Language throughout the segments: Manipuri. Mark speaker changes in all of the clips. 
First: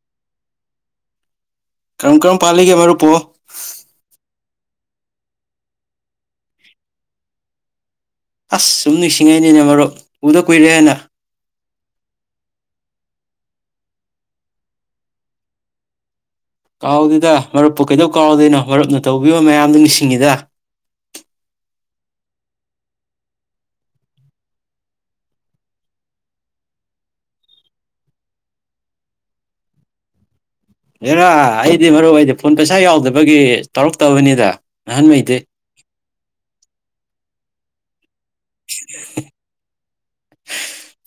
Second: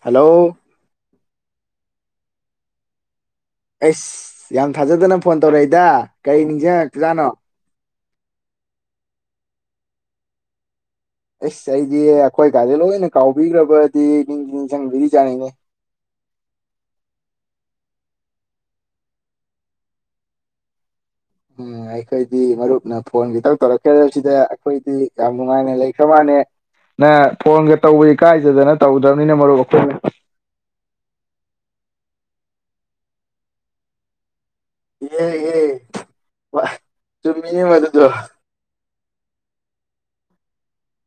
Speaker 1: ꯍꯜꯂꯣ
Speaker 2: ꯀ꯭ꯔꯝ ꯀ꯭ꯔꯝ ꯄꯥꯂꯤꯒꯦ ꯃꯔ ꯄꯣ
Speaker 1: ꯑꯩꯁ ꯌꯥꯝ ꯊꯥꯖꯗꯅ ꯐꯣꯟ ꯇꯧꯔꯛꯏꯗ ꯀꯔꯤ ꯅꯤꯡꯁꯤꯡꯉꯖꯥꯠꯅꯣ
Speaker 2: ꯑꯁ ꯁꯨꯝ ꯅꯨꯡꯁꯤꯡꯉꯩꯅꯦꯅꯦ ꯃꯔꯨꯞ ꯎꯗ ꯀꯨꯏꯔꯦꯅ
Speaker 1: ꯑꯁ ꯑꯩꯗꯤ ꯑꯩꯈꯣꯏ ꯒꯥꯗꯦ ꯂꯣꯏꯅ ꯀꯥꯎꯕꯤꯈ꯭ꯔꯕꯗꯤ ꯅꯤꯡ ꯅꯤꯡꯁꯤꯡꯕꯤꯔꯤ ꯌꯥꯥꯅꯤꯡꯅꯦ
Speaker 2: ꯀꯥꯎꯗꯦꯗ ꯃꯔꯨꯞꯄꯨ ꯀꯩꯗꯧ ꯀꯥꯎꯗꯣꯏꯅꯣ ꯃꯔꯨꯞꯅ ꯇꯧꯕꯤꯕ ꯃꯌꯥꯝꯗꯨ ꯅꯤꯡꯁꯤꯡꯉꯤꯗ
Speaker 1: ꯎꯝ ꯑꯩꯈꯣꯏꯗꯤ ꯃꯔꯨꯞꯅ ꯐꯣꯟ ꯈꯤꯇꯪ ꯇꯧꯔꯛꯀꯦꯗ ꯁꯤꯗ ꯑꯩꯈꯣꯏꯗꯤ ꯌꯥꯝ ꯅꯨꯡꯉꯥꯏꯅ ꯂꯩꯈ꯭ꯔ ꯃꯥꯅꯦ ꯅꯪ ꯐꯣꯟꯒ ꯇꯧꯕꯗꯤ ꯀꯥꯏꯗꯗꯅ ꯇꯧꯗ꯭ꯔꯕꯅꯤꯅ ꯃꯔꯨꯞ ꯑꯩꯈꯣꯏꯅ
Speaker 2: ꯑꯦꯔꯥ ꯑꯩꯗꯤ ꯃꯔꯨ ꯑꯣꯏꯗꯤ ꯐꯣꯟ ꯄꯩꯁꯥ ꯌꯥꯎꯗꯕꯒꯤ ꯇꯧꯔꯛꯇꯕꯅꯤꯗ
Speaker 1: ꯑꯦ
Speaker 2: ꯅꯍꯥꯟꯉꯩꯗꯤ
Speaker 1: ꯌꯦ ꯑꯗꯨꯃꯤ ꯃꯗ꯭ꯔ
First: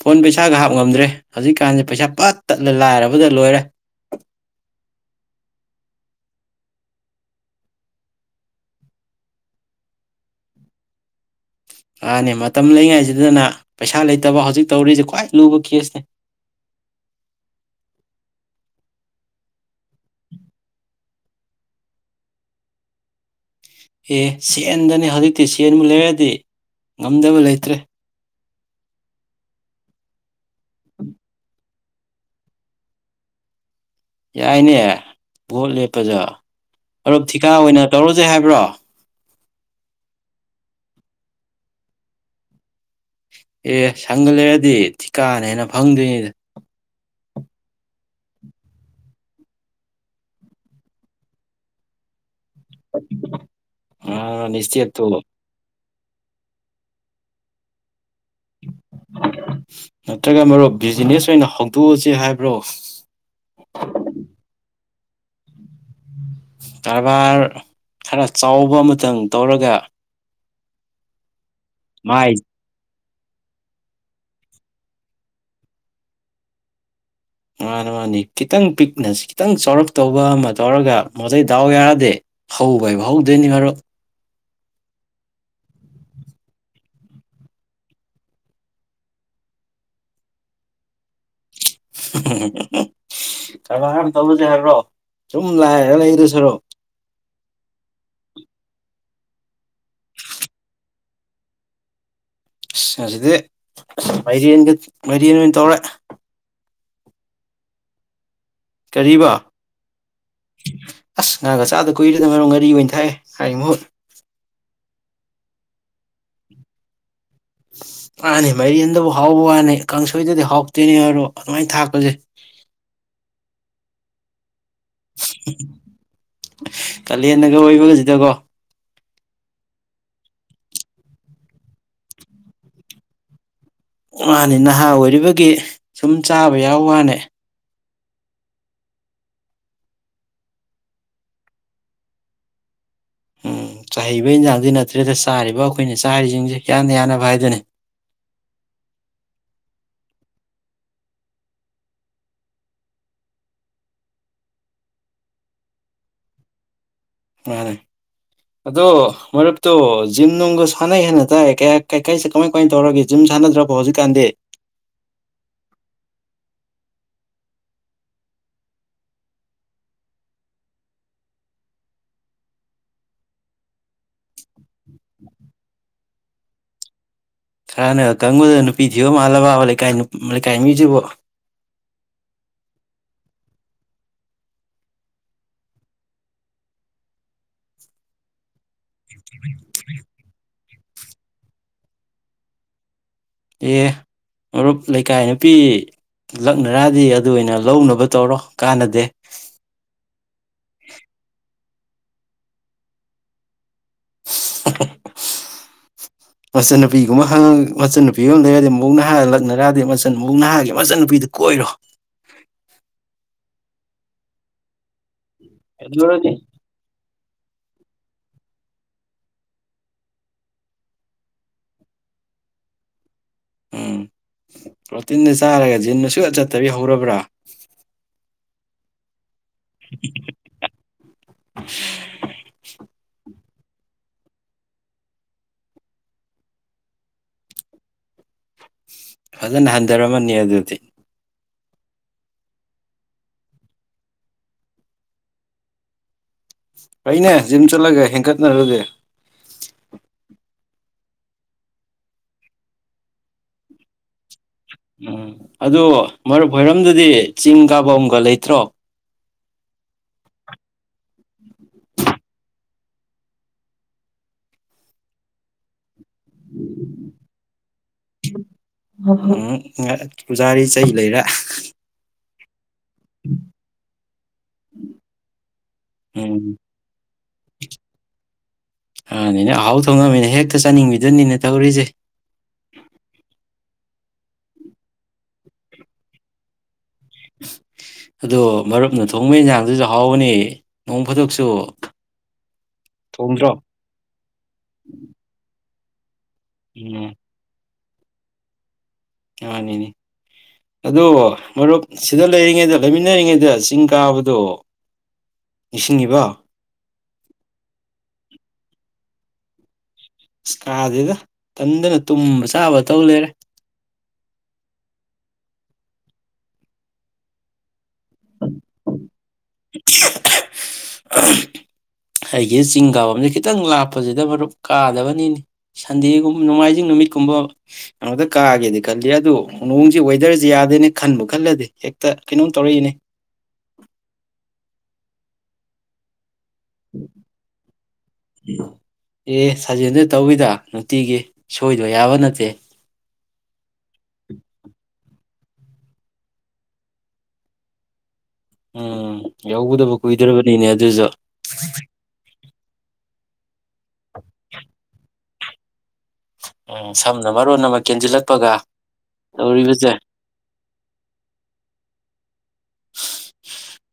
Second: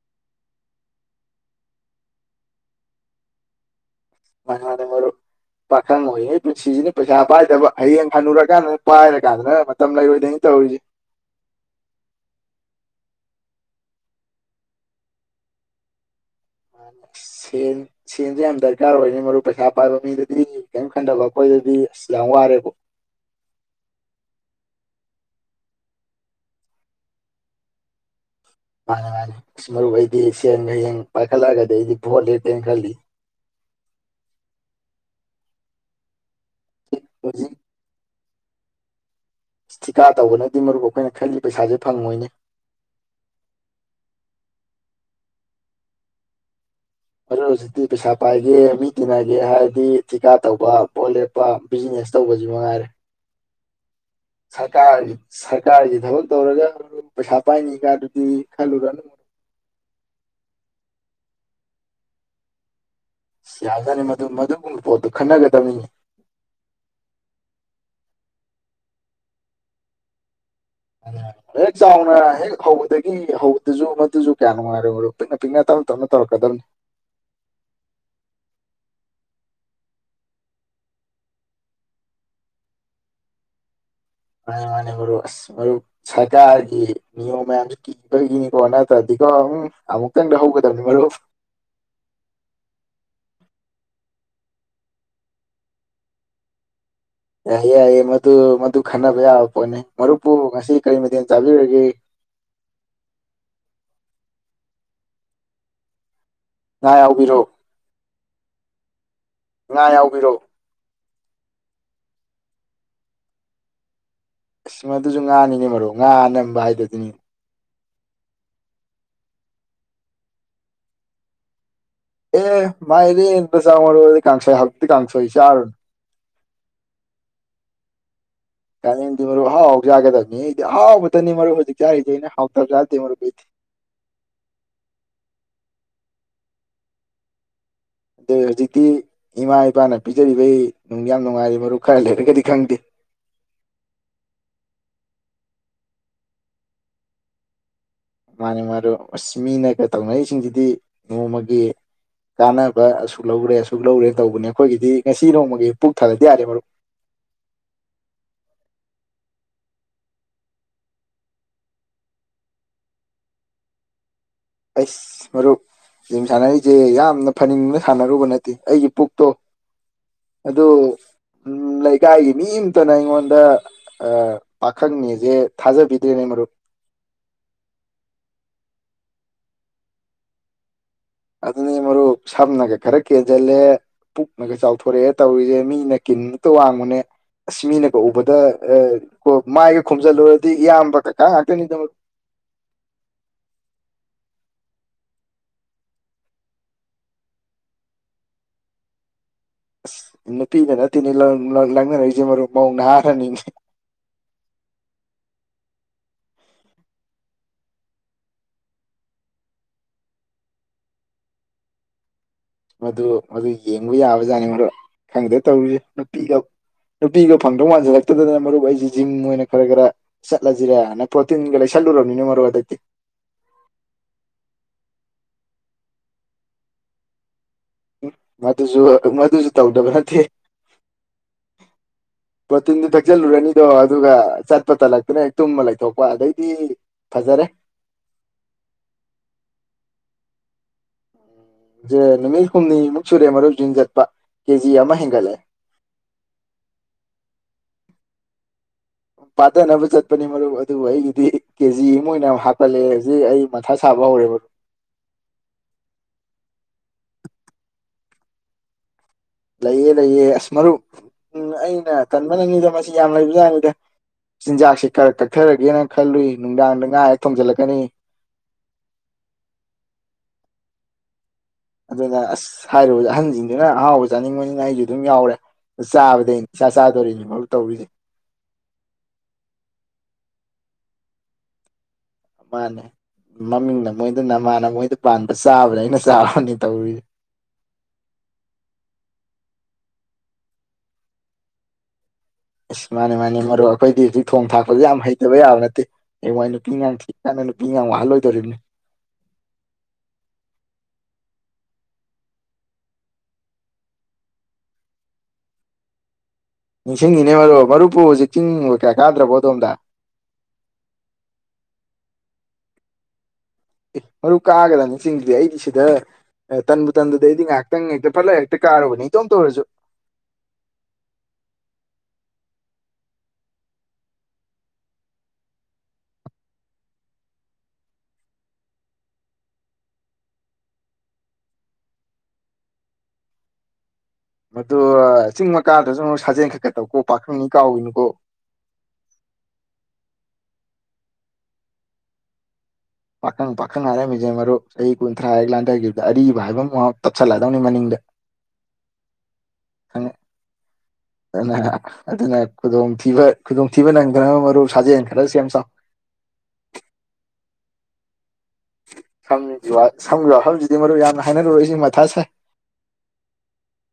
Speaker 2: ꯐꯣꯟ ꯄꯩꯁꯥꯒ ꯍꯥꯞ ꯉꯝꯗ꯭ꯔꯦ ꯍꯧꯖꯤꯛꯀꯥꯟꯁꯦ ꯄꯩꯁꯥ ꯄꯠ ꯇꯠꯂ ꯂꯥꯏꯔꯕꯗ ꯂꯣꯏꯔꯦ
Speaker 1: ꯃꯅ ꯃꯔꯨꯞ ꯄꯥꯈꯪ ꯑꯣꯏꯉꯩ ꯄꯨꯟꯁꯤꯁꯤꯅꯦ ꯄꯩꯁꯥ ꯄꯥꯏꯗꯕ ꯍꯌꯦꯡ ꯍꯅꯨꯔꯀꯥꯟꯗꯅ ꯄꯥꯏꯔ ꯀꯥꯟꯗꯅ ꯃꯇꯝ ꯂꯩꯔꯣꯏꯗꯅꯤ ꯇꯧꯔꯤꯁꯦ
Speaker 2: ꯃꯥꯅꯦ ꯃꯇꯝ ꯂꯩꯉꯩꯁꯤꯗꯅ ꯄꯩꯁꯥ ꯂꯩꯇꯕ ꯍꯧꯖꯤꯛ ꯇꯧꯔꯤꯁꯤꯦ ꯈ꯭ꯋꯥꯏ ꯂꯨꯕ ꯀꯦꯁꯅꯦ
Speaker 1: ꯁꯦꯟ ꯁꯦꯟꯁꯦ ꯌꯥꯝ ꯗꯔꯀꯥꯔ ꯑꯣꯏꯅꯤ ꯃꯔꯨ ꯄꯩꯁꯥ ꯄꯥꯏꯕ ꯃꯤꯗꯗꯤ ꯀꯔꯤꯝ ꯈꯟꯊꯕ ꯑꯩꯈꯣꯏꯗꯗꯤ ꯑꯁ ꯌꯥꯝ ꯋꯥꯔꯦꯕꯣ
Speaker 2: ꯑꯦ ꯁꯦꯟꯗꯅꯦ ꯍꯧꯖꯤꯛꯇꯤ ꯁꯦꯟꯃ ꯂꯩꯔꯗꯤ ꯉꯝꯗꯕ ꯂꯩꯇ꯭ꯔꯦ
Speaker 1: ꯃꯥꯅꯦ ꯃꯥꯅꯦ ꯃꯔꯔ ꯑꯣꯏꯍꯤꯗꯁꯤ ꯍꯌꯦꯡ ꯄꯥꯏꯈꯠꯂꯛꯑꯒꯗꯤ ꯑꯩꯗꯤ ꯐꯣꯂꯦ ꯗꯦꯡꯒꯜꯂꯤ
Speaker 2: ꯌꯥꯏꯅꯦ ꯚꯣꯠ ꯂꯦꯞꯄꯗ ꯑꯣ ꯊꯤꯀꯥ
Speaker 1: ꯍꯧꯖꯤꯛ
Speaker 2: ꯑꯣꯏ ꯑꯣꯏꯅ ꯇꯧꯣ ꯆꯁꯦ ꯍꯥꯏꯕ꯭ꯔꯣ
Speaker 1: ꯊꯤꯀꯥ ꯇꯧꯕꯅꯗꯤ ꯃꯔꯨꯞ ꯑꯩꯈꯣꯏꯅ ꯈꯜꯂꯤ ꯄꯩꯁꯥꯁꯦ ꯐꯪꯉꯣꯏꯅꯦ
Speaker 2: ꯑꯦ ꯁꯪꯒꯠꯂꯔꯗꯤ ꯊꯤꯀꯥꯅ ꯍꯦꯟꯅ ꯐꯪꯗꯣꯏꯅꯤꯗ
Speaker 1: ꯑꯗꯨ ꯍꯧꯖꯤꯛꯇꯤ ꯄꯩꯁꯥ ꯄꯥꯏꯒꯦ ꯃꯤ ꯇꯤꯟꯅꯒꯦ ꯍꯥꯏꯔꯗꯤ ꯊꯤꯀꯥ ꯇꯧꯕ ꯄꯣꯠ ꯂꯦꯞꯄ ꯕꯤꯖꯤꯅꯦꯁ ꯇꯧꯕꯁꯦ
Speaker 2: ꯉꯥꯡꯔꯅꯤ
Speaker 1: ꯁꯔ
Speaker 2: ꯏꯁꯇꯦꯠꯇꯣ
Speaker 1: ꯁꯔ ꯊꯕꯛ ꯇꯧꯔꯒ ꯄꯩꯁꯥ ꯄꯥꯏꯅꯤꯉꯒꯗꯨ
Speaker 2: ꯅꯠꯇ꯭ꯔꯒ ꯃꯔꯨꯞ ꯕꯤꯖꯤꯅꯦꯁ ꯑꯣꯏꯅ ꯍꯧꯗꯣꯛꯑꯁꯤ ꯍꯥꯏꯕ꯭ꯔꯣ
Speaker 1: ꯑꯁ ꯌꯥꯝꯅꯅꯤ ꯃꯗꯨ ꯃꯗꯨꯒꯨꯝꯕ ꯄꯣꯠꯇꯨ ꯈꯟꯅꯒꯗꯕꯅꯤꯉꯤ
Speaker 2: ꯀꯔꯕꯥꯔ ꯈꯔ ꯆꯥꯎꯕ ꯑꯃꯇꯪ ꯇꯧꯔꯒ
Speaker 1: ꯍꯦꯛ ꯆꯥꯎꯅ
Speaker 2: ꯃꯥꯏ
Speaker 1: ꯍꯦꯛ ꯍꯧꯕꯗꯒꯤ ꯄꯛ ꯍꯧꯕꯗꯨꯁꯨ ꯃꯗꯨꯁꯨ ꯀꯌꯥ ꯅꯨꯡꯉꯥꯏꯔꯦ ꯑꯣꯏꯔꯣ ꯄꯤꯛꯅ ꯄꯤꯛꯅ ꯇꯞꯅ ꯇꯞꯅ ꯇꯧꯔꯛꯀꯗꯕꯅꯤ
Speaker 2: ꯃꯥꯅ ꯃꯥꯅꯤ ꯈꯤꯇꯪ ꯄꯤꯛꯅ ꯈꯤꯇꯪ ꯆꯥꯎꯔꯛꯇꯧꯕ ꯑꯃ ꯇꯧꯔꯒ ꯃꯩ ꯗꯥꯎ ꯌꯥꯔꯗꯦ ꯍꯧꯕ ꯍꯥꯏꯕ ꯍꯧꯗꯣꯏꯅꯤ ꯃꯔꯨꯞ
Speaker 1: ꯃꯥꯅꯤ ꯃꯥꯅꯦ ꯃꯔꯨꯞ ꯑꯁ ꯃꯔꯨꯞ ꯁꯔꯀꯥꯔꯒꯤ ꯅꯤꯌꯣꯝ ꯃꯌꯥꯝꯁꯨ ꯀꯤꯕꯒꯤꯅꯤꯀꯣ ꯅꯠꯇ꯭ꯔꯗꯤꯀꯣ ꯑꯃꯨꯛꯇꯪꯗ ꯍꯧꯒꯗꯕꯅꯤ ꯃꯔꯨꯞ
Speaker 2: ꯀꯃꯥꯏꯅ ꯇꯧꯁꯦ ꯍꯥꯏ꯭ꯔꯣ ꯁꯨꯝ ꯂꯥꯏꯔ ꯂꯩꯔꯁꯤꯔꯣ
Speaker 1: ꯌꯥꯏꯌꯦ ꯌꯥꯏꯌꯦꯦ ꯃꯗꯨ ꯃꯗꯨ ꯈꯟꯅꯕ ꯌꯥꯕ ꯄꯣꯠꯅꯤ ꯃꯔꯨꯞꯄꯨ ꯉꯁꯤ ꯀꯔꯤ ꯃꯇꯊꯦꯜ ꯆꯥꯕꯤꯔꯒꯦ
Speaker 2: ꯑꯁ ꯑꯁꯤꯗꯤ ꯑꯁ ꯃꯥꯏꯔꯦꯟꯒ ꯃꯥꯏꯔꯦꯟ ꯑꯣꯏꯅ ꯇꯧꯔꯦ
Speaker 1: ꯉꯥꯏ ꯌꯥꯎꯕꯤꯔꯛꯣ
Speaker 2: ꯀꯔꯤꯕ
Speaker 1: ꯉꯥ ꯌꯥꯎꯕꯤꯔꯛꯣ
Speaker 2: ꯑꯁ ꯉꯥꯒ ꯆꯥꯗ ꯀꯨꯏꯔꯦꯗ ꯉꯝ ꯉꯔꯤ ꯑꯣꯏꯅ ꯊꯥꯏꯑꯦ ꯉꯥꯔꯤ ꯃꯍꯨꯠ
Speaker 1: ꯏꯁꯃꯗꯨꯁꯨ ꯉꯥꯅꯤꯅꯦ ꯃꯔꯣ ꯉꯥ ꯑꯅꯝꯕ ꯍꯥꯏꯗꯨ ꯑꯗꯨꯅꯤꯅꯦ
Speaker 2: ꯃꯥꯥꯅꯤ ꯃꯔꯦꯟꯗꯕꯨ ꯍꯥꯎꯕ ꯋꯥꯅꯤ ꯀꯥꯡꯁꯣꯏꯗꯗꯤ ꯍꯥꯎꯇꯣꯏꯅꯦ ꯑꯣꯏꯔꯣ ꯑꯗꯨꯃꯥꯏꯅ ꯊꯥꯛ
Speaker 1: ꯑꯦ ꯃꯥꯏꯔꯤꯟ ꯑꯣꯏ ꯀ ꯀꯥꯡꯁ ꯍꯥꯜ
Speaker 2: ꯀꯜꯂꯤ ꯑꯦꯅꯒꯦ ꯑꯣꯏꯔꯤꯕꯒꯁꯤ ꯖꯒꯣ
Speaker 1: ꯀꯥꯅꯗꯤ ꯃꯔꯨ ꯍꯥꯎ ꯆꯥꯒꯗꯕꯅꯤ ꯑꯩꯗꯤ ꯍꯥꯎꯕꯗꯅꯤ ꯃꯔꯨ ꯍꯧꯖꯤꯛ ꯆꯥꯔꯤꯗꯤꯦ ꯑꯩꯅ ꯍꯥꯎꯊꯕ ꯆꯥꯗꯦ ꯃꯔꯨ ꯀꯩꯗꯤ
Speaker 2: ꯃꯥꯅꯤ ꯅꯍꯥ ꯑꯣꯏꯔꯤꯕꯒꯤ ꯁꯨꯝ ꯆꯥꯕ ꯌꯥꯎ ꯋꯥꯅꯦ
Speaker 1: ꯑꯗꯨꯗ ꯍꯧꯖꯤꯛꯇꯤ ꯏꯃꯥ ꯏꯄꯥꯅ ꯄꯤꯖꯔꯤꯕꯩ ꯅꯨꯡ ꯌꯥꯝ ꯅꯨꯡꯉꯥꯏꯔꯤ ꯃꯔꯨꯞ ꯈꯔ ꯂꯩꯔꯒꯗꯤ ꯈꯪꯗꯦ
Speaker 2: ꯎꯝ ꯆꯩꯕ ꯏꯟꯁꯥꯡꯗꯤ ꯅꯠꯇ꯭ꯔꯦꯗ ꯆꯥꯔꯤꯕ ꯑꯩꯈꯣꯏꯅ ꯆꯥꯔꯤꯁꯤꯡꯁꯦ ꯀꯌꯥꯅ ꯌꯥꯅꯕ ꯍꯥꯏꯗꯅꯤ
Speaker 1: ꯃꯥꯅꯦ ꯃꯥꯗꯣ ꯑꯁ ꯃꯤꯅ ꯇꯧꯅꯔꯤꯁꯤꯡꯁꯤꯗꯤ ꯅꯣꯡꯃꯒꯤ ꯀꯥꯟꯅꯕ ꯑꯁꯨꯛ ꯂꯧꯔꯦ ꯑꯁꯨꯛ ꯂꯧꯔꯦ ꯇꯧꯕꯅꯦ ꯑꯩꯈꯣꯏꯒꯤꯗꯤ ꯉꯁꯤ ꯅꯣꯡꯃꯒꯤ ꯄꯨꯛ ꯊꯥꯗꯗꯤ ꯌꯥꯔꯦ ꯃꯔꯨꯞ
Speaker 2: ꯃꯥꯅꯦ ꯑꯗꯣ ꯃꯔꯨꯞꯇꯨ ꯖꯤꯝ ꯅꯨꯡꯒ ꯁꯥꯟꯅꯩ ꯍꯥꯏꯦꯅ ꯇꯥꯏ ꯀꯩꯀꯩꯁꯦ ꯀꯃꯥꯏ ꯀꯃꯥꯏꯅ ꯇꯧꯔꯒꯦ ꯖꯤꯝ ꯁꯥꯟꯅꯗ꯭ꯔꯕꯣ ꯍꯧꯖꯤꯛꯀꯥꯟꯗꯤ
Speaker 1: ꯑꯩꯁ ꯃꯔꯨꯞ ꯖꯤꯝ ꯁꯥꯟꯅꯔꯤꯁꯦ ꯌꯥꯝꯅ ꯐꯅꯤꯡꯅ ꯁꯥꯟꯅꯔꯨꯕ ꯅꯠꯇꯦ ꯑꯩꯒꯤ ꯄꯨꯛꯇꯣ ꯑꯗꯨ ꯂꯩꯀꯥꯏꯒꯤ ꯃꯤ ꯑꯃꯝꯇꯅ ꯑꯩꯉꯣꯟꯗ ꯄꯥꯈꯪꯅꯦꯁꯦ ꯊꯥꯖꯕꯤꯗ꯭ꯔꯦꯅꯦ ꯃꯔꯨꯞ
Speaker 2: ꯍꯔꯅ ꯀꯪꯕꯗ ꯅꯨꯄꯤ ꯊꯤꯌꯣ ꯃꯥꯜꯂꯕꯕꯀꯥꯏ ꯂꯩꯀꯥꯏ ꯃꯤꯁꯤꯕꯨ
Speaker 1: ꯑꯗꯨꯅꯤ ꯃꯔꯨꯞ ꯁꯝꯅꯒ ꯈꯔ ꯀꯦꯟꯁꯤꯜꯂꯦ ꯄꯨꯛꯅꯒ ꯆꯥꯎꯊꯣꯔꯛꯑꯦ ꯇꯧꯔꯤꯁꯦ ꯃꯤꯅ ꯀꯤꯇ ꯋꯥꯡꯕꯨꯅꯦ ꯑꯁ ꯃꯤꯅꯒ ꯎꯕꯗ ꯃꯥꯥꯏꯒꯦ ꯈꯣꯡꯝ ꯆ ꯂ ꯌꯥꯝꯕ ꯀ ꯀꯇꯅꯤꯗ
Speaker 2: ꯑꯦ ꯃꯔꯨꯞ ꯂꯩꯀꯥꯏ ꯅꯨꯄꯤ ꯂꯛꯅꯔꯗꯤ ꯑꯗꯨ ꯑꯣꯏꯅ ꯂꯧꯅꯕ ꯇꯧꯔꯣ ꯀꯥꯟꯅꯗꯦ
Speaker 1: ꯏ ꯄꯤꯒ ꯅ ꯊꯅꯤꯂ ꯂ ꯂꯥꯡꯅꯔꯖ ꯃꯔꯔꯕꯅ ꯍꯥꯏꯔꯅꯤ
Speaker 2: ꯃꯆꯟꯅꯨꯄꯤꯒꯨꯝꯕꯉ ꯃꯆꯟꯅꯨꯄꯤꯒ ꯂꯩꯔꯗꯤ ꯃꯨꯛ ꯅꯍꯥꯒ ꯂꯛꯅꯔꯗꯤ ꯃꯆ ꯃꯨꯛ ꯅꯍꯥꯒꯤ ꯃꯆꯟꯅꯨꯄꯤꯗꯨ ꯀꯣꯏꯔꯣ
Speaker 1: ꯑꯗꯨ ꯃꯗꯨ ꯌꯦꯡꯕ ꯌꯥꯕꯖꯥꯠꯅꯤ ꯃ꯭ꯔꯣ ꯈꯪꯗꯦ ꯇꯧꯔꯤꯁꯦ
Speaker 2: ꯑꯗꯨꯔꯗꯤ
Speaker 1: ꯅꯨꯄꯤꯒ ꯅꯨꯄꯤꯒ ꯐꯪꯗꯧ ꯃꯥꯟꯁꯤꯜꯂ ꯗꯅ ꯃꯔꯨꯞ ꯑꯩꯁꯤꯦ ꯖꯤꯝ ꯑꯣꯏꯅ ꯈꯔ ꯈꯔ ꯆꯠꯂꯁꯤꯔꯦ ꯍꯥꯏꯅ ꯄ꯭ꯔꯣꯇꯤꯟꯒ ꯂꯩꯁꯜꯂꯨꯔꯕꯅꯤꯅ ꯃꯔꯨꯞ ꯍꯟꯗꯛꯇꯤ
Speaker 2: ꯎꯝ ꯄ꯭ꯔꯣꯇꯤꯟꯗ ꯆꯥꯔꯒ ꯖꯤꯟ ꯑ ꯁꯨꯌꯥ ꯆꯠꯇꯕꯤ ꯍꯧꯔꯕ꯭ꯔꯥ
Speaker 1: ꯃꯗꯨꯁꯨ ꯃꯗꯨꯁꯨ ꯇꯧꯗꯕ ꯅꯠꯇꯦ ꯄꯣꯇꯤꯟꯗꯨ ꯊꯛꯆꯤꯜꯂꯨꯔꯅꯤ ꯑꯗꯣ ꯑꯗꯨꯒ ꯆꯠꯄ ꯇꯜꯂꯛꯇꯨꯅ ꯇꯨꯝꯃ ꯂꯩꯊꯣꯛꯄ ꯑꯗꯩꯗꯤ ꯐꯖꯔꯦ
Speaker 2: ꯐꯖꯅ ꯍꯟꯊꯔꯝꯃꯅꯤ ꯑꯗꯨꯗꯤ
Speaker 1: ꯦ ꯅꯨꯃꯤꯠ ꯍꯨꯝꯅꯤꯃꯨꯛ ꯁꯨꯔꯦ ꯃꯔꯨꯞ ꯟ ꯆꯠꯄ ꯀꯦ ꯖꯤ ꯑꯃ ꯍꯦꯟꯒꯠꯂꯦ
Speaker 2: ꯑꯩꯅꯦ ꯖꯤꯝ ꯆꯠꯂꯒ ꯍꯦꯟꯀꯠꯅꯔꯗꯤꯦ
Speaker 1: ꯄꯥꯗꯅꯕ ꯆꯠꯄꯅꯤ ꯃꯔꯨꯞ ꯑꯗꯨꯕꯨ ꯑꯩꯒꯤꯗꯤ ꯀꯦꯖꯤ ꯑꯃ ꯑꯣꯏꯅ ꯍꯥꯞꯀꯠꯂꯛꯑꯦ ꯍꯧꯖꯤꯛ ꯑꯩ ꯃꯊꯥ ꯁꯥꯕ ꯍꯧꯔꯦ ꯃꯔꯨꯞ
Speaker 2: ꯎꯝ ꯑꯗꯨ ꯃꯔꯨꯞ ꯍꯣꯏꯔꯝꯗꯨꯗꯤ ꯆꯤꯡ ꯀꯥꯕ ꯑꯃꯝꯒ ꯂꯩꯇ꯭ꯔꯣ
Speaker 1: ꯂꯩꯑ ꯂꯩꯌꯦ ꯑꯁ ꯃꯔꯨꯞ ꯎꯝ ꯑꯩꯅ ꯀꯟꯕꯅꯗ ꯁꯤ ꯌꯥꯝ ꯂꯩꯕꯖꯅꯤꯗ ꯆꯤꯟꯖꯥꯛꯁꯤ ꯀꯛꯊꯔꯒꯦꯅ ꯈꯜꯂꯨꯏ ꯅꯨꯡꯗꯥꯡꯗ ꯉꯥ ꯍꯦꯛ ꯊꯣꯡꯖꯤꯜꯂꯛꯀꯅꯤ
Speaker 2: ꯖꯥꯔꯤ ꯆꯩ ꯂꯩꯔ
Speaker 1: ꯊꯔꯨꯕ ꯑꯍꯟꯁꯤꯡꯗꯨꯅ ꯑꯍꯥꯎꯕ ꯆꯥꯅꯤꯡꯕꯅꯤꯅ ꯑꯩꯁꯨ ꯑꯗꯨꯝ ꯌꯥꯎꯔꯦ
Speaker 2: ꯎꯝ
Speaker 1: ꯆꯥꯕꯗꯩ ꯏꯆꯥ ꯆꯥꯗꯣꯔꯤꯅꯤ ꯇꯧꯕꯔꯤꯁꯦ
Speaker 2: ꯑꯅꯦꯅꯦ ꯑꯍꯥꯎ ꯊꯣꯡꯅꯕꯃꯤꯅ ꯍꯦꯛꯇ ꯆꯥꯅꯤꯡꯕꯗꯨꯅꯤꯅꯦ ꯇꯧꯔꯤꯁꯦ
Speaker 1: ꯃꯥꯅꯦ ꯃꯃꯤꯡꯅ ꯃꯣꯏꯗ ꯅꯃꯥꯟꯅ ꯃꯣꯏꯗ ꯄꯥꯟꯕ ꯆꯥꯕꯗ ꯑꯩꯅ ꯆꯥꯔꯔꯕꯅꯤ ꯇꯧꯔꯤꯁ
Speaker 2: ꯑꯗꯣ ꯃꯔꯨꯞꯅ ꯊꯣꯡꯕ ꯏꯟꯁꯥꯡꯗꯨꯁꯨ ꯍꯥꯎꯕꯅꯤ ꯅꯣꯡ ꯐꯗꯣꯛꯁꯨ
Speaker 1: ꯑ ꯃꯥꯅꯦ ꯃꯥꯅꯦ ꯃꯔꯨꯞ ꯑꯩꯈꯣꯏꯗꯤ ꯍꯧꯖꯤꯛ ꯊꯣꯡ ꯊꯥꯛꯄꯗ ꯌꯥꯝ ꯍꯩꯇꯕ ꯌꯥꯕ ꯅꯠꯇꯦ ꯑꯦ ꯋꯥꯅꯀꯅ
Speaker 2: ꯎꯝ
Speaker 1: ꯃꯤ ꯌꯥꯝ ꯋꯥꯍꯜꯂꯣꯏꯗꯣꯧꯔꯤꯕꯅꯦ
Speaker 2: ꯃꯥꯅꯤꯅꯦ ꯑꯣ ꯃꯔꯨꯞ ꯁꯤꯗ ꯂꯩꯔꯤꯉꯩꯗ ꯂꯩꯃꯤꯟꯅꯔꯤꯉꯩꯗ ꯆꯤꯡ ꯀꯥꯕꯗꯣ ꯅꯤꯡꯁꯤꯡꯉꯤꯕ
Speaker 1: ꯅꯤꯡꯁꯤꯡꯉꯅꯦ ꯃꯔꯨꯞ ꯃꯔꯨꯞꯄꯨ ꯍꯧꯖꯤꯛ ꯆꯤꯡ ꯀꯌꯥ ꯀꯥꯗ꯭ꯔꯕꯣ ꯑꯗꯣꯝꯗ
Speaker 2: ꯀꯥꯗꯦꯗ ꯀꯟꯗꯅ ꯇꯨꯝꯕ ꯆꯥꯕ ꯇꯧ ꯂꯩꯔꯦ
Speaker 1: ꯑꯦ ꯃꯔꯨꯞ ꯀꯥꯒꯗꯅꯤ ꯆꯤꯡꯗꯤ ꯑꯩꯗꯤ ꯁꯤꯗ ꯇꯟꯕꯨ ꯇꯟꯗꯨꯗ ꯑꯩꯗꯤ ꯉꯥꯛ ꯇꯪ ꯐꯂ ꯍꯥꯏꯛꯇ ꯀꯥꯔꯕꯅꯤ ꯝꯧꯔꯁꯨ
Speaker 2: ꯑꯩꯒꯤ ꯆꯤꯡ ꯀꯥꯐꯝꯁꯦ ꯈꯤꯇꯪ ꯂꯥꯞꯄꯁꯤꯗ ꯃꯔꯨꯞ ꯀꯥꯗꯕꯅꯤꯅꯤ ꯁꯟꯗꯦꯒꯨꯝ ꯅꯣꯡꯃꯥꯏꯖꯤꯡ ꯅꯨꯃꯤꯠꯀꯨꯝꯕ ꯀꯩꯅꯣꯝꯇ ꯀꯥꯒꯦꯗꯤ ꯈꯜꯂꯤ ꯑꯗꯨ ꯅꯣꯡꯁꯦ ꯋꯦꯗꯔꯁꯦ ꯌꯥꯗꯦꯅꯦ ꯈꯟꯕ ꯈꯜꯂꯗꯤ ꯍꯦꯛꯇ ꯀꯩꯅꯣꯝ ꯇꯧꯔꯛꯏꯅꯦ
Speaker 1: ꯃꯗꯨ ꯆꯤꯡ ꯃ ꯀꯥꯗꯁꯨꯛ ꯁꯥꯖꯦꯜ ꯈ
Speaker 2: ꯑꯦ ꯁꯥꯖꯦꯜꯗ ꯇꯧꯋꯤꯗ ꯅꯨꯡꯇꯤꯒꯤ ꯁꯣꯏꯗꯣꯏ ꯌꯥꯕ ꯅꯠꯇꯦ
Speaker 1: ꯄꯥꯈꯪ ꯄꯥꯈꯪ ꯑꯔꯝꯃꯤ ꯃꯔꯣ ꯁ ꯀ ꯊꯔꯥ ꯍꯦꯛ ꯂꯥꯏꯊꯈꯤꯕꯗ ꯑꯔꯤꯕ ꯍꯥꯏꯕ ꯑꯃꯥꯎ ꯇꯞꯁꯜꯂꯗꯧꯅꯤ ꯃꯅꯤꯡꯗ
Speaker 2: ꯎꯝ ꯌꯥꯎꯒꯗꯕ
Speaker 1: ꯈꯪꯉꯦ
Speaker 2: ꯀꯨꯏꯗ꯭ꯔꯕꯅꯤꯅꯦ ꯑꯗꯨꯁꯨ
Speaker 1: ꯑꯗꯨꯅ ꯑꯗꯨꯅ ꯈꯨꯗꯣꯡꯊꯤꯕ ꯈꯨꯗꯣꯡꯊꯤꯕ ꯅꯪꯗ꯭ꯔꯕ ꯃꯔꯨꯞ ꯁꯥꯖꯦꯜ ꯑ ꯁꯦꯝꯁꯣ
Speaker 2: ꯎꯝ ꯁꯝꯅ ꯃꯔꯔꯣ ꯅ ꯃ ꯀꯦꯟꯖꯤꯂ
Speaker 1: ꯍꯧꯖꯤꯛꯇꯗꯤ ꯃꯔꯨ ꯌꯥꯝꯅ ꯍꯥꯏꯅꯔꯨꯔꯣꯏ ꯁꯤ ꯃꯊꯥꯁꯦ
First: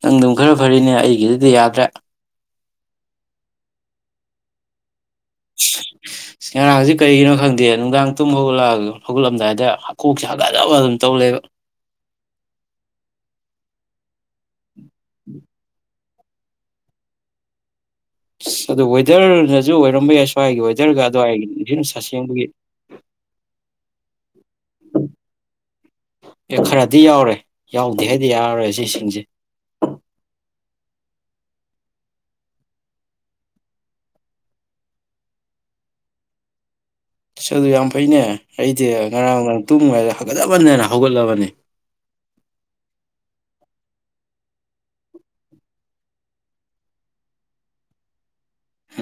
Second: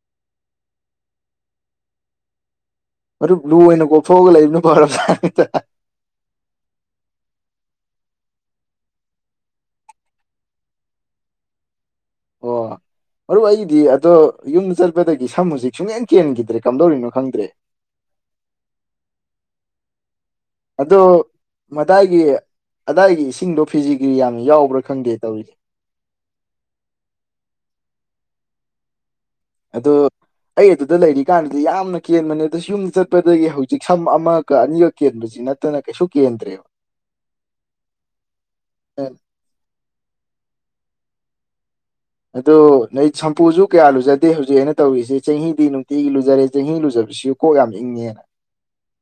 Speaker 2: ꯅꯪ ꯑꯗꯨꯝ ꯈꯔ ꯐꯔꯤꯅꯦ ꯑꯩꯒꯤꯗꯨꯗꯤ ꯌꯥꯗ꯭ꯔꯦ
Speaker 1: ꯃꯔꯨꯞ ꯂꯨ ꯑꯣꯏꯅ ꯀꯣꯞꯊꯣꯛꯑꯒ ꯂꯩꯕꯅꯤ ꯐꯝ
Speaker 2: ꯉꯔꯥꯡꯁꯤ ꯀꯔꯤꯒꯤꯅꯣ ꯈꯪꯗꯦ ꯅꯨꯡꯗꯥꯡ ꯑꯨꯝ ꯍꯧꯒꯠꯂ ꯍꯧꯒꯨꯠꯂꯝꯗꯥꯏꯗ ꯑꯀꯣꯛꯁꯦ ꯍꯥꯀꯖꯕ ꯑꯗꯨꯝ ꯇꯧ ꯂꯩꯕ
Speaker 1: ꯑꯣ ꯃꯔ ꯑꯩꯗꯤ ꯑꯗꯣ ꯌꯨꯝꯗ ꯆꯠꯄ ꯗꯗꯒꯤ ꯁꯝ ꯍꯧꯨꯖꯤꯛ ꯁꯨꯡꯦꯟ ꯆꯦꯟꯈꯤꯗ꯭ꯔꯦ ꯀꯝꯗꯧꯔꯤꯅꯣ ꯈꯪꯗ꯭ꯔꯦ
Speaker 2: ꯑꯁ ꯑꯗꯨꯗꯣ ꯋꯦꯗꯔꯅꯁꯨ ꯑꯣꯏꯔꯝꯕ ꯌꯥꯏ ꯁ꯭ꯋꯥꯏꯒꯤ
Speaker 1: ꯑꯗꯣ
Speaker 2: ꯋꯦꯗꯔꯒ ꯑꯗꯨꯋꯥꯏꯒꯤ ꯏꯁꯤꯡ
Speaker 1: ꯃꯗꯥꯏꯒꯤ
Speaker 2: ꯁꯥꯁꯦꯡꯕꯒꯤ
Speaker 1: ꯑꯗꯥꯏꯒꯤ ꯏꯁꯤꯡꯗꯣ ꯐꯤꯖꯤ ꯏ ꯌꯥꯝ
Speaker 2: ꯑꯦ ꯈꯔꯗꯤ ꯌꯥꯎꯔꯦ ꯌꯥꯎꯗꯦ ꯍꯥꯏ ꯗꯤ ꯌꯥꯔꯣꯏ ꯁꯤꯁꯤꯡꯁꯦ
Speaker 1: ꯑꯗꯣ ꯑꯩ ꯑꯗꯨꯗ ꯂꯩꯔꯤꯀꯥꯟꯗꯗꯤ ꯌꯥꯝꯅ ꯀꯦꯟꯕꯅꯦ ꯑꯗꯣ ꯌꯨꯝ ꯆꯠꯄꯗꯒꯤ ꯍꯧꯖꯤꯛ ꯁꯝ ꯑꯃꯒ ꯑꯅꯤꯒꯛ ꯀꯦꯟꯕꯁꯤ ꯅꯠꯇꯅ ꯀꯩꯁꯨ ꯀꯦꯟꯗ꯭ꯔꯦꯕ
Speaker 2: ꯑꯁ ꯑꯗꯨ ꯌꯥꯝ ꯐꯩꯅꯦ ꯑꯩꯗꯤ ꯉꯔꯥꯡꯥꯡ ꯇꯨꯝꯉꯥꯏꯗ ꯍꯥꯒꯠꯂꯕꯅꯤꯗꯅ ꯍꯧꯒꯠꯂꯕꯅꯤ
Speaker 1: ꯑꯗꯣ ꯅꯣꯏ ꯁꯝꯄꯨꯁꯨ ꯀꯌꯥ ꯂꯨꯖꯗꯦ ꯍꯧꯖꯤꯛ ꯑꯩꯅ ꯇꯧꯔꯤꯁꯤꯦ ꯆꯍꯤꯗꯤ ꯅꯨꯡꯇꯤꯒꯤ ꯂꯨꯖꯔꯦ ꯆꯍꯤ ꯂꯨꯖꯕꯁꯤꯁꯨ ꯀꯣꯛ ꯌꯥꯝ ꯏꯪꯉꯦꯅ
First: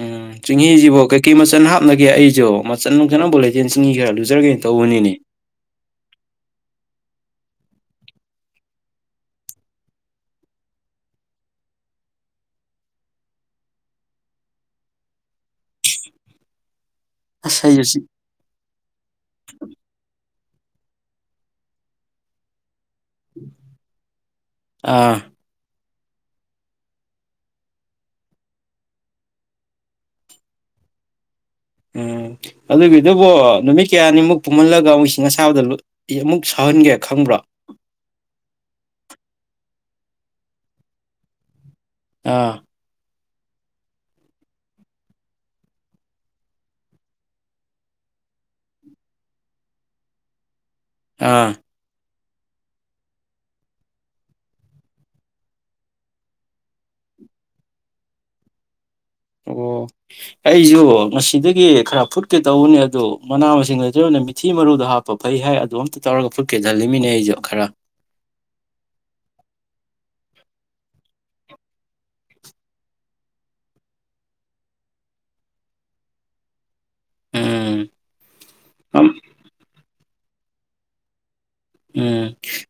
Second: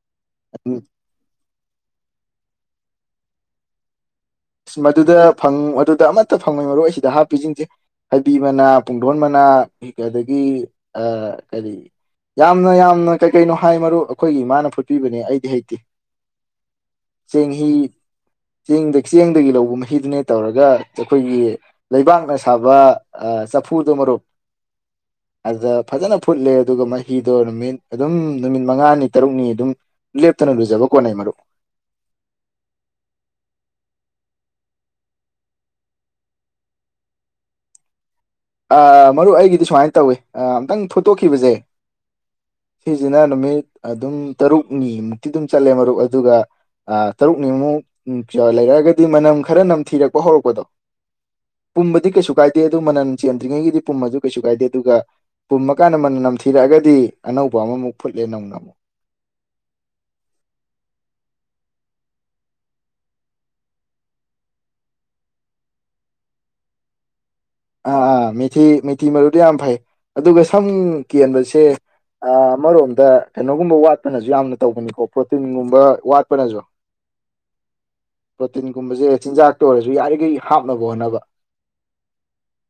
Speaker 2: ꯎꯝ
Speaker 1: ꯑꯁ
Speaker 2: ꯆꯤꯡꯍꯤꯁꯤꯕꯣ ꯀꯩꯀꯩ ꯃꯆꯜ ꯍꯥꯞꯅꯒꯦ ꯑꯩꯁꯨ ꯃꯆꯟ ꯅꯣꯦꯖꯦꯟꯁꯤꯅꯤ ꯀꯌꯥꯂ
Speaker 1: ꯑ ꯃꯗꯨꯗ ꯐꯪ ꯑꯗꯨꯗ ꯑꯃꯠꯇ ꯐꯪꯉꯣꯏ ꯃꯔꯣꯏꯁꯤꯗ ꯍꯥꯞ ꯄꯤꯁꯤꯡꯁꯦ ꯍꯩꯕꯤ ꯃꯅꯥ ꯄꯨꯡꯗꯣꯟ ꯃꯅꯥ ꯑꯗꯒꯤ ꯀꯔꯤ ꯌꯥꯝꯅ ꯌꯥꯝꯅ ꯀꯩ ꯀꯩꯅꯣ ꯍꯥꯏ ꯃꯔꯨ ꯑꯩꯈꯣꯏꯒꯤ ꯏꯃꯥꯅ ꯐꯨꯠꯄꯤꯕꯅꯦ ꯑꯩꯗꯤ ꯍꯩꯇꯦ
Speaker 2: ꯑꯁ
Speaker 1: ꯆꯦꯡꯍꯤ
Speaker 2: ꯑꯩꯁꯨ
Speaker 1: ꯆꯦꯡꯦꯡ ꯆꯦꯡꯗꯒꯤ ꯂꯧꯕ ꯃꯍꯤꯗꯨꯅꯦ ꯇꯧꯔꯒ ꯑꯩꯈꯣꯏꯒꯤ ꯂꯩꯕꯥꯛꯅ ꯁꯥꯕ ꯑ ꯁꯐꯨꯗ ꯃꯔꯣ
Speaker 2: ꯑꯥ
Speaker 1: ꯑ ꯐꯖꯅ ꯐꯨꯠꯂꯦ ꯑꯗꯨꯒ ꯃꯍꯤꯗꯣ ꯅꯨꯃꯤꯠ ꯑꯗꯨꯝ ꯅꯨꯃꯤꯠ ꯃꯉꯥꯅꯤ ꯇꯔꯨꯛꯅꯤ ꯑꯗꯨꯝ ꯂꯦꯞꯇꯅ ꯂꯨꯖꯕ ꯀꯣꯠꯅꯩ ꯃꯔꯨꯞ
Speaker 2: ꯎꯝ ꯑꯗꯨꯒꯤꯗꯨꯕꯨꯣ ꯅꯨꯃꯤꯠ ꯀꯌꯥꯅꯤꯃꯨꯛ ꯄꯨꯝꯍꯜꯂꯒ ꯃꯣꯏꯁꯤꯡ ꯑꯁꯥꯕꯗ ꯑꯃꯨꯛ ꯁꯥꯎꯍꯟꯒꯦ ꯈꯪꯕ꯭ꯔꯥ
Speaker 1: ꯃꯔꯨꯨꯞ ꯑꯩꯒꯤꯗꯤ ꯁꯨꯃꯥꯏꯅ ꯇꯧꯏ ꯑꯝꯇꯪ ꯊꯣꯠꯇꯣꯛꯈꯤꯕꯁꯦ
Speaker 2: ꯑꯥ
Speaker 1: ꯁꯤꯖꯤꯅ ꯅꯨꯃꯤꯠ ꯑꯗꯨꯝ ꯇꯔꯨꯛꯅꯤ ꯃꯨꯛꯇꯤ ꯑꯗꯨꯝ ꯆꯠꯂꯦ ꯃꯔꯨꯞ ꯑꯗꯨꯒ ꯇꯔꯨꯛꯅꯤꯃꯨꯛ ꯂꯩꯔꯛꯑꯒꯗꯤ ꯃꯅꯝ ꯈꯔ ꯅꯝꯊꯤꯔꯛꯄ ꯍꯧꯔꯛꯄꯗꯣ
Speaker 2: ꯑꯥ
Speaker 1: ꯄꯨꯝꯕꯗꯤ ꯀꯦꯁꯨ ꯀꯥꯏꯗꯤ ꯑꯗꯨ ꯃꯅ ꯆꯦꯟꯗ꯭ꯔꯤꯉꯩꯒꯤꯗꯤ ꯄꯨꯝꯃꯗꯨ ꯀꯩꯁꯨ ꯀꯥꯏꯗꯦ ꯑꯗꯨꯒ ꯄꯨꯝꯃꯀꯥꯟꯗ ꯃ ꯅꯝꯊꯤꯔꯛꯑꯒꯗꯤ ꯑꯅꯧꯕ ꯑꯃꯃꯨꯛ ꯐꯨꯠꯂꯦ ꯅꯧꯅ ꯑꯃꯨꯛ
Speaker 2: ꯑꯣ ꯑꯩꯁꯨ ꯉꯁꯤꯗꯒꯤ ꯈꯔ ꯐꯨꯠꯀꯦ ꯇꯧꯕꯅꯦ ꯑꯗꯨꯗꯣ ꯃꯅꯥ ꯃꯁꯤꯡ ꯂꯩꯗ ꯑꯣꯏꯅ ꯃꯤꯊꯤ ꯃꯔꯨꯗꯣ ꯍꯥꯞꯄ ꯐꯩ ꯍꯥꯏ ꯑꯗꯨꯝꯇ ꯇꯧꯔꯒ ꯐꯨꯠꯀꯦ ꯈꯜꯂꯤꯃꯤꯅꯦ ꯑꯩꯁꯨ ꯈꯔ
Speaker 1: ꯑꯥ ꯑꯥ ꯃꯦꯊꯤ ꯃꯦꯊꯤ ꯃꯔꯨꯗꯤ ꯌꯥꯝ ꯐꯩ ꯑꯗꯨꯒ ꯁꯝ ꯀꯦꯟꯕꯁꯦ ꯑꯃꯔꯣꯝꯗ ꯀꯩꯅꯣꯒꯨꯝꯕ ꯋꯥꯠꯄꯅꯁꯨ ꯌꯥꯝꯅ ꯇꯧꯕꯅꯤꯀꯣ ꯄ꯭ꯔꯣꯇꯤꯟꯒꯨꯝꯕ ꯋꯥꯠꯄꯅꯁꯨ
Speaker 2: ꯎꯝ
Speaker 1: ꯄꯇꯤꯟ ꯀꯨꯨꯝꯕꯁꯦꯁꯤꯤꯟꯖꯥꯛꯛꯇꯣ ꯑꯣꯏꯔ ꯌꯥꯔꯤꯈꯩ ꯍꯥꯞꯅꯕ ꯍꯣꯠꯅꯕ
Speaker 2: ꯎꯝ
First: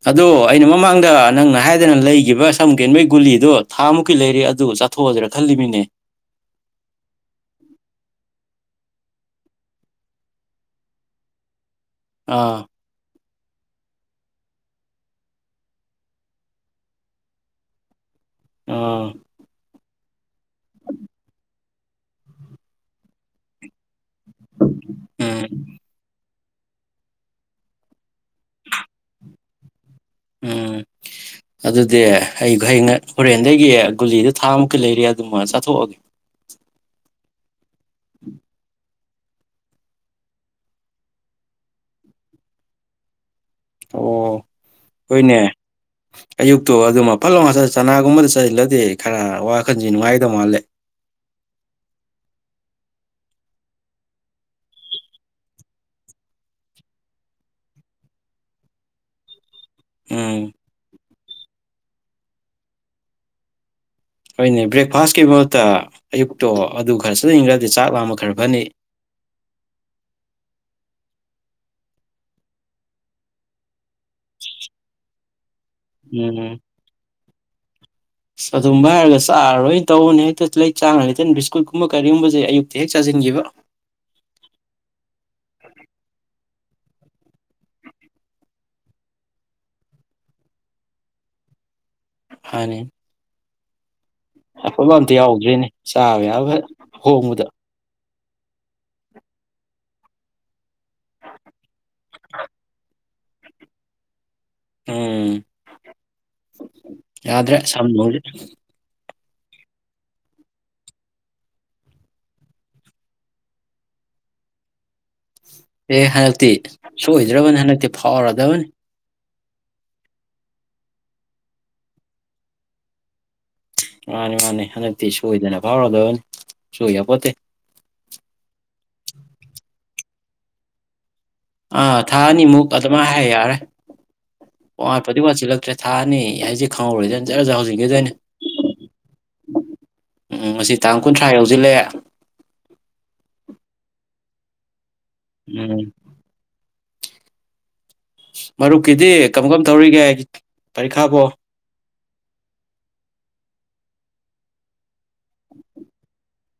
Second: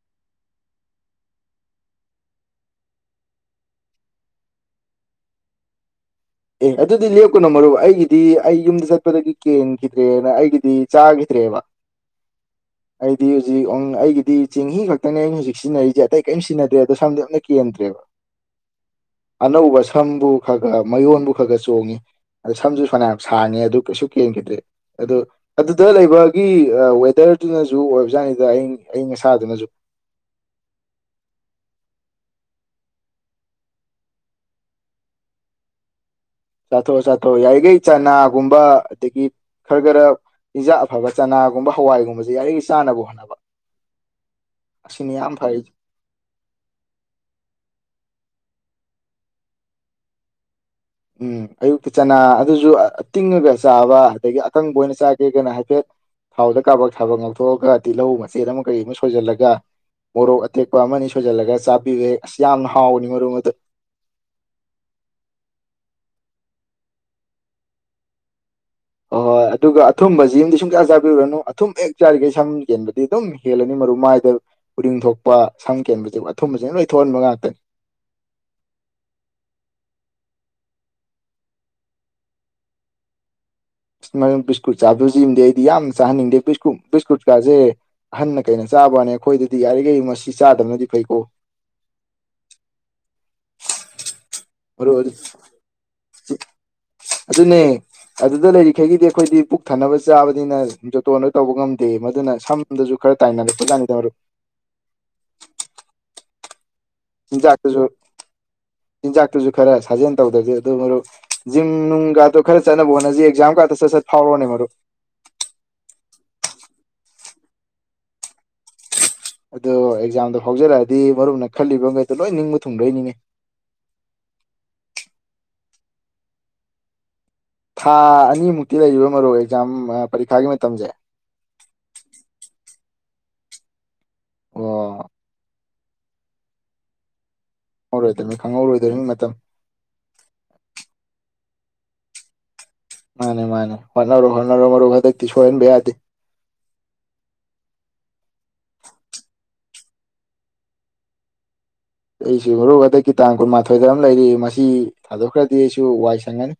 Speaker 2: ꯑꯗꯣ ꯑꯩꯅ ꯃꯃꯥꯡꯗ ꯅꯪꯅ ꯍꯥꯏꯗꯅ ꯂꯩꯈꯤꯕ ꯁꯝ ꯀꯦꯟꯕꯩ ꯒꯨꯂꯤꯗꯣ ꯊꯥ ꯃꯨꯛꯀꯤ ꯂꯩꯔ ꯑꯗꯨ ꯆꯥꯊꯣꯛꯑꯗꯔꯥ ꯈꯜꯂꯤꯃꯤꯅꯦ
Speaker 1: ꯑꯦ ꯑꯗꯨꯗꯤ ꯂꯦꯞꯀꯨꯅꯣ ꯃꯔꯨ ꯑꯩꯒꯤꯗꯤ ꯑꯩ ꯌꯨꯝꯗ ꯆꯠꯄꯗꯒꯤ ꯀꯦꯟꯈꯤꯗ꯭ꯔꯦꯅ ꯑꯩꯒꯤꯗꯤ ꯆꯥꯈꯤꯗ꯭ꯔꯦꯕ
Speaker 2: ꯑꯥ
Speaker 1: ꯑꯩꯗꯤ ꯍꯧꯖꯤꯛ ꯑꯩꯒꯤꯗꯤ ꯆꯦꯡꯍꯤ ꯈꯛꯇꯅꯦ ꯑꯩꯅ ꯍꯧꯖꯤꯛ ꯁꯤꯖꯤꯟꯅꯔꯤꯁꯦ ꯑꯇꯩ ꯀꯔꯤꯝ ꯁꯤꯖꯤꯟꯅꯗ꯭ꯔꯦ ꯑꯗꯣ ꯁꯝꯗꯦ ꯌꯥꯝꯅ ꯀꯦꯟꯗ꯭ꯔꯦꯕ
Speaker 2: ꯑꯥ
Speaker 1: ꯊꯝꯝꯕꯨ ꯈꯒ ꯃꯌꯣꯟꯕꯨ ꯈꯔ ꯈ ꯆꯣꯡꯉꯤ ꯑꯗ ꯁꯝꯁꯨ ꯁꯅꯌꯥꯝ ꯁꯥꯡꯉꯦ ꯑꯗꯨ ꯀꯩꯁꯨ ꯀꯦꯟꯈꯤꯗ꯭ꯔꯦ ꯑꯗꯣ
Speaker 2: ꯎꯝ
Speaker 1: ꯑꯗꯨꯗ ꯂꯩꯕ ꯒꯤ ꯋꯦꯗꯔꯗꯨꯅꯁꯨ ꯑꯣꯏꯕꯖꯥꯠꯅꯤꯗ ꯑꯌ ꯑꯌꯪ ꯑꯁꯥꯗꯨꯅꯁꯨ
Speaker 2: ꯎꯝ ꯑꯗꯨꯗꯤ ꯑꯩ ꯍꯌꯦ ꯍꯣꯔꯦꯟꯗꯒꯤ ꯒꯨꯂꯤꯗ ꯊꯥꯃꯨꯛꯀ ꯂꯩꯔꯦ ꯑꯗꯨꯃ ꯆꯥꯊꯣꯛꯑꯒꯦ
Speaker 1: ꯁꯥꯊꯣ ꯁꯥꯊꯣ ꯑꯣꯏ ꯌꯥꯏꯒꯩ ꯆꯅꯥꯒꯨꯝꯕ ꯑꯗꯒꯤ ꯈꯔ ꯈꯔ ꯆꯤꯟꯖꯥꯛ ꯑꯐꯕ ꯆꯅꯥꯒꯨꯝꯕ ꯍꯋꯥꯏꯒꯨꯝꯕꯁꯦ ꯌꯥꯔꯤꯈꯩ ꯆꯥꯅꯕ ꯍꯣꯠꯅꯕ
Speaker 2: ꯑꯣ
Speaker 1: ꯑꯁꯤꯅꯤ ꯌꯥꯝ
Speaker 2: ꯍꯣꯏꯅꯦ
Speaker 1: ꯐꯔꯤꯁꯦ
Speaker 2: ꯑꯌꯨꯛꯇꯣ ꯑꯗꯨꯃ ꯐꯂꯣ ꯉꯁ ꯆꯅꯥꯒꯨꯝꯕꯗ ꯆꯠ ꯏꯜꯂꯗꯤ ꯈꯔ ꯋꯥꯈꯟꯁꯤꯦ ꯅꯨꯡꯉꯥꯏꯗꯧ ꯃꯥꯜꯂꯦ
Speaker 1: ꯎꯝ ꯑꯌꯨꯛꯇ ꯆꯅꯥ ꯑꯗꯨꯁꯨ ꯇꯤꯡꯉꯒ ꯆꯥꯕ ꯑꯗꯒꯤ ꯑꯀꯪꯕ ꯑꯣꯏꯅ ꯆꯥꯒꯦ ꯀꯅ ꯍꯥꯏꯐꯦꯠ ꯊꯥꯎꯗ ꯀꯥꯕꯛ ꯊꯥꯕꯛ ꯉꯥꯎꯊꯣꯛꯑꯒ ꯇꯤꯜꯍꯧ ꯃꯆꯦꯠ ꯑꯃ ꯀꯔꯤ ꯑꯃ ꯁꯣꯏꯁꯤꯜꯂꯒ ꯃꯔꯣ
Speaker 2: ꯎꯝ
Speaker 1: ꯑꯇꯩ ꯀꯅꯤ ꯊꯣꯏꯖꯤꯜꯂꯒ ꯆꯥꯕꯤꯕꯦ ꯑꯁ ꯌꯥꯝꯅ ꯍꯥꯎꯕꯅꯤ ꯃꯔꯨꯞ ꯑꯗꯨꯗ
Speaker 2: ꯍꯣꯏꯅꯦ ꯕ꯭ꯔꯦꯛꯐꯥꯁꯀꯤ ꯃꯍꯠꯇ ꯑꯌꯨꯛꯇꯣ ꯑꯗꯨ ꯈꯔꯁꯨ ꯏꯈ꯭ꯔꯗꯤ ꯆꯥꯛ ꯂꯥꯃ ꯈꯔ ꯐꯅꯤ
Speaker 1: ꯍꯣꯏ ꯍꯣꯏ ꯑꯗꯨꯒ ꯑꯊꯨꯝꯕꯁꯤ ꯑꯃꯗꯤꯗꯤ ꯁꯨꯡꯆꯥꯌꯥ ꯆꯥꯕꯤꯔꯨꯔꯅꯨ ꯑꯊꯨꯝ ꯍꯦꯛ ꯆꯥꯔꯤꯈꯩ ꯁꯝ ꯌꯦꯟꯕꯗꯤ ꯑꯗꯨꯝ ꯍꯦꯜꯂꯅꯤ ꯃꯔꯨ ꯃꯥꯏꯗ ꯎꯔꯤꯡ ꯊꯣꯛꯄ ꯁꯝ ꯀꯦꯟꯕꯕꯁꯤ ꯑꯊꯨꯝꯕꯕꯁꯤꯅ ꯂꯣꯏ ꯊꯣꯛꯍꯟꯕ ꯉꯥꯛꯇꯅꯤ
Speaker 2: ꯑ ꯑꯗꯨꯨꯝꯕ ꯍꯥꯏꯔꯒ ꯆꯥꯔꯔꯣꯏꯅ ꯇꯧꯧꯕꯅꯦ ꯍꯦꯛꯇ ꯂꯩ ꯆꯥꯡꯉ ꯂꯩꯇꯅ ꯕꯤꯁꯀꯨꯠ ꯀꯨꯝꯕ ꯀꯔꯤꯒꯨꯝꯕꯁꯦ ꯑꯌꯨꯛꯇꯤ ꯍꯦꯛ ꯆꯥꯁꯤꯟꯈꯤꯕ
Speaker 1: ꯑꯁ ꯃꯔꯨꯞ ꯕꯤꯁꯀꯨꯠ ꯆꯥꯕꯤꯕꯁꯤ ꯑꯃꯗꯤ ꯑꯩꯗꯤ ꯌꯥꯝꯅ ꯆꯥꯍꯟꯅꯤꯡꯗꯦ ꯕꯤꯁꯀꯨꯠꯀꯥꯁꯦ ꯑꯍꯟꯅ ꯀꯩꯅ ꯆꯥꯕꯅꯦ ꯑꯩꯈꯣꯏꯗꯗꯤ ꯌꯥꯔꯤꯈꯩ ꯃꯁꯤ ꯆꯥꯗꯕꯅꯗꯤ ꯐꯩꯀꯣ
Speaker 2: ꯍꯥꯏꯅꯤ ꯑꯐꯕ
Speaker 1: ꯃꯔꯨꯞ ꯑꯗꯨ
Speaker 2: ꯑꯝꯇ ꯌꯥꯎꯗ꯭ꯔꯤꯅꯦ ꯆꯥꯕ ꯌꯥꯕ ꯍꯣꯡꯕꯗ
Speaker 1: ꯑꯗꯨꯅꯦ ꯑꯗꯨꯗ ꯂꯩꯔꯤꯈꯩꯒꯤꯗꯤ ꯑꯩꯈꯣꯏꯗꯤ ꯄꯨꯛ ꯊꯟꯅꯅꯕ ꯆꯥꯕꯅꯤꯅ ꯖꯣꯇꯣꯟ ꯂꯣꯏ ꯇꯧꯕ ꯉꯝꯗꯦ ꯃꯗꯨꯅ ꯁꯝꯗꯁꯨ ꯈꯔ ꯇꯥꯏꯅꯔꯄ ꯇꯅꯤꯗꯧꯔ
Speaker 2: ꯎꯝ ꯌꯥꯗ꯭ꯔꯦ ꯁ
Speaker 1: ꯆꯤꯟꯖꯥꯛꯇꯁꯨ ꯆꯤꯟꯖꯥꯛꯇꯨꯁꯨ ꯈꯔ ꯁꯥꯖꯦꯟ ꯇꯧꯗ꯭ꯔꯗꯦ ꯑꯗꯨ ꯃꯔꯨꯞ ꯖꯤꯝ ꯅꯨꯡꯒꯗꯣ ꯈꯔ ꯆꯠꯅꯕ ꯍꯣꯠꯅꯁꯤ ꯑꯦꯛꯖꯥꯝꯒꯗ ꯆꯠ ꯆꯠ ꯐꯥꯎꯔꯣꯅꯦ ꯃꯔꯨꯞ
Speaker 2: ꯑꯦ ꯍꯟꯗꯛꯇꯤ ꯁꯣꯏꯗ꯭ꯔꯕꯅꯤ ꯍꯟꯗꯛꯇꯤ ꯐꯥꯎꯔꯗꯕꯅꯤ
Speaker 1: ꯑꯗꯣ ꯑꯦꯛꯖꯥꯝꯗꯣ ꯍꯧꯖꯔꯛꯑꯗꯤ ꯃꯔꯨꯞꯅ ꯈꯜꯂꯤꯕꯈꯩꯗꯣ ꯂꯣꯏ ꯅꯤꯡꯕ ꯊꯨꯡꯂꯣꯏꯅꯤꯡꯉꯤ
Speaker 2: ꯃꯥꯅꯤ ꯃꯥꯅꯤ ꯍꯟꯗꯛꯇꯤ ꯁꯣꯏꯗꯅ ꯐꯥꯎꯔꯗꯕꯅꯤ ꯁꯣꯏꯕꯄꯣꯠꯇꯦ
Speaker 1: ꯊꯥ ꯑꯅꯤꯃꯨꯛꯇꯤ ꯂꯩꯕꯩ ꯃꯔꯨ ꯑꯦꯛꯖꯥꯝ ꯄꯔꯤꯈꯥꯒꯤ ꯃꯇꯝꯖꯦ
Speaker 2: ꯑꯥ ꯊꯥ ꯑꯅꯤꯃꯨꯛ ꯑꯗꯨꯃꯥꯏꯅ ꯍꯥꯏ ꯌꯥꯔꯦ
Speaker 1: ꯑꯣ
Speaker 2: ꯋꯥꯔ ꯄꯗꯤꯕꯁꯤꯂ ꯇ꯭ꯔꯦ ꯊꯥꯅꯤ ꯑꯩꯁꯦ ꯈꯪꯍꯧꯔꯣꯏꯗꯅ ꯐꯖꯖꯥ ꯍꯧꯖꯤꯛꯀꯤꯗꯅꯦ
Speaker 1: ꯈꯪꯍꯧꯔꯣꯏꯗꯕꯅꯤ ꯈꯪꯍꯧꯔꯣꯏꯗꯕꯅꯤ ꯃꯇꯝ
Speaker 2: ꯎꯝ ꯑꯁꯤ ꯇꯥꯡ ꯀꯨꯟꯊ꯭ꯔꯥ ꯌꯧ ꯂꯦ
Speaker 1: ꯃꯥꯅꯦ ꯍ ꯍ ꯁꯣꯏꯍꯅꯕ
Speaker 2: ꯎꯝ
Speaker 1: ꯌꯥꯗꯦ
Speaker 2: ꯃꯔꯨꯞꯀꯤꯗꯤ ꯀꯔꯃꯝ ꯀꯔꯝ ꯇꯧꯔꯤꯒꯦ ꯄꯔꯤꯈꯥꯕꯣ
Speaker 1: ꯑꯩꯁꯨ ꯍꯨ ꯍꯟꯗꯛꯀꯤ ꯇꯥꯡ ꯀꯨꯟꯃꯥꯊꯣꯏꯗ ꯑꯃ ꯂꯩꯔꯤ ꯃꯁꯤ ꯊꯥꯗꯣꯛꯈ꯭ꯔꯗꯤ ꯑꯩꯁꯨ ꯋꯥꯏ ꯁꯪꯒꯅꯤ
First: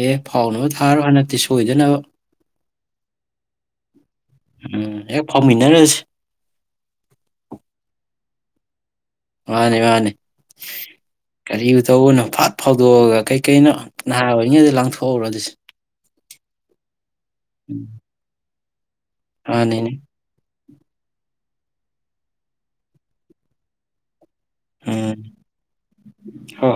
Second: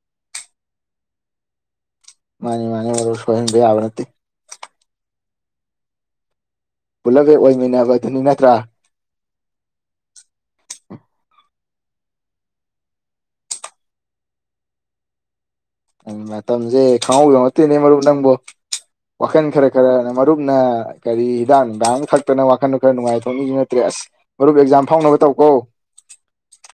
Speaker 2: ꯑꯦ ꯐꯥꯎꯅꯕ ꯊꯥꯔꯣ ꯍꯟꯗꯛꯇꯤ ꯁꯣꯏꯗꯅꯕ
Speaker 1: ꯃꯥꯅꯤ ꯃꯥꯅꯤ ꯃꯔ ꯁꯣꯏꯕꯕ ꯅꯠꯇ
Speaker 2: ꯎꯝ ꯍꯦꯛ ꯐꯥꯎꯃꯤꯟꯅꯔꯁꯤ
Speaker 1: ꯄꯨꯂꯞ ꯍꯦꯛ ꯑꯣꯏꯃꯤꯟꯅꯕꯗꯨꯅꯤ ꯅꯠꯇ꯭ꯔꯥ
Speaker 2: ꯃꯥꯅꯤ ꯃꯥꯅꯤ ꯀꯔꯤꯕ ꯇꯧꯕꯅꯣ ꯐꯥꯠ ꯐꯥꯎꯗꯣꯛꯑꯒ ꯀꯔꯤꯀꯩꯅꯣ ꯅꯍꯥ ꯑꯣꯏꯅꯤꯩꯗ ꯂꯥꯡꯊꯣꯛꯎꯔꯣ ꯑꯗꯨꯁ
Speaker 1: ꯃꯇꯝꯁꯦ ꯍꯥꯎꯒ ꯃꯦꯅꯦ ꯃꯔꯔꯕꯨ ꯅꯪꯕꯣ ꯋꯥꯈꯜ ꯈꯔ
Speaker 2: ꯃꯥꯅꯤꯅꯦ
Speaker 1: ꯈꯔ ꯃꯔꯨꯞꯅ ꯀꯔꯤ ꯍꯤꯗꯥꯛ ꯅꯨꯡꯗꯥꯡ ꯈꯛꯇꯅ ꯋꯥꯈꯜꯗ ꯈꯔ ꯅꯨꯡꯉꯥꯏꯊꯣꯛꯅꯤꯁꯨ ꯅꯠꯇ꯭ꯔꯦ ꯑꯁ ꯃꯔꯨꯞ ꯑꯦꯛꯖꯥꯝ
Speaker 2: ꯎꯝ
Speaker 1: ꯐꯥꯎꯅꯕ ꯇꯧꯈꯣ
Speaker 2: ꯍꯣꯏ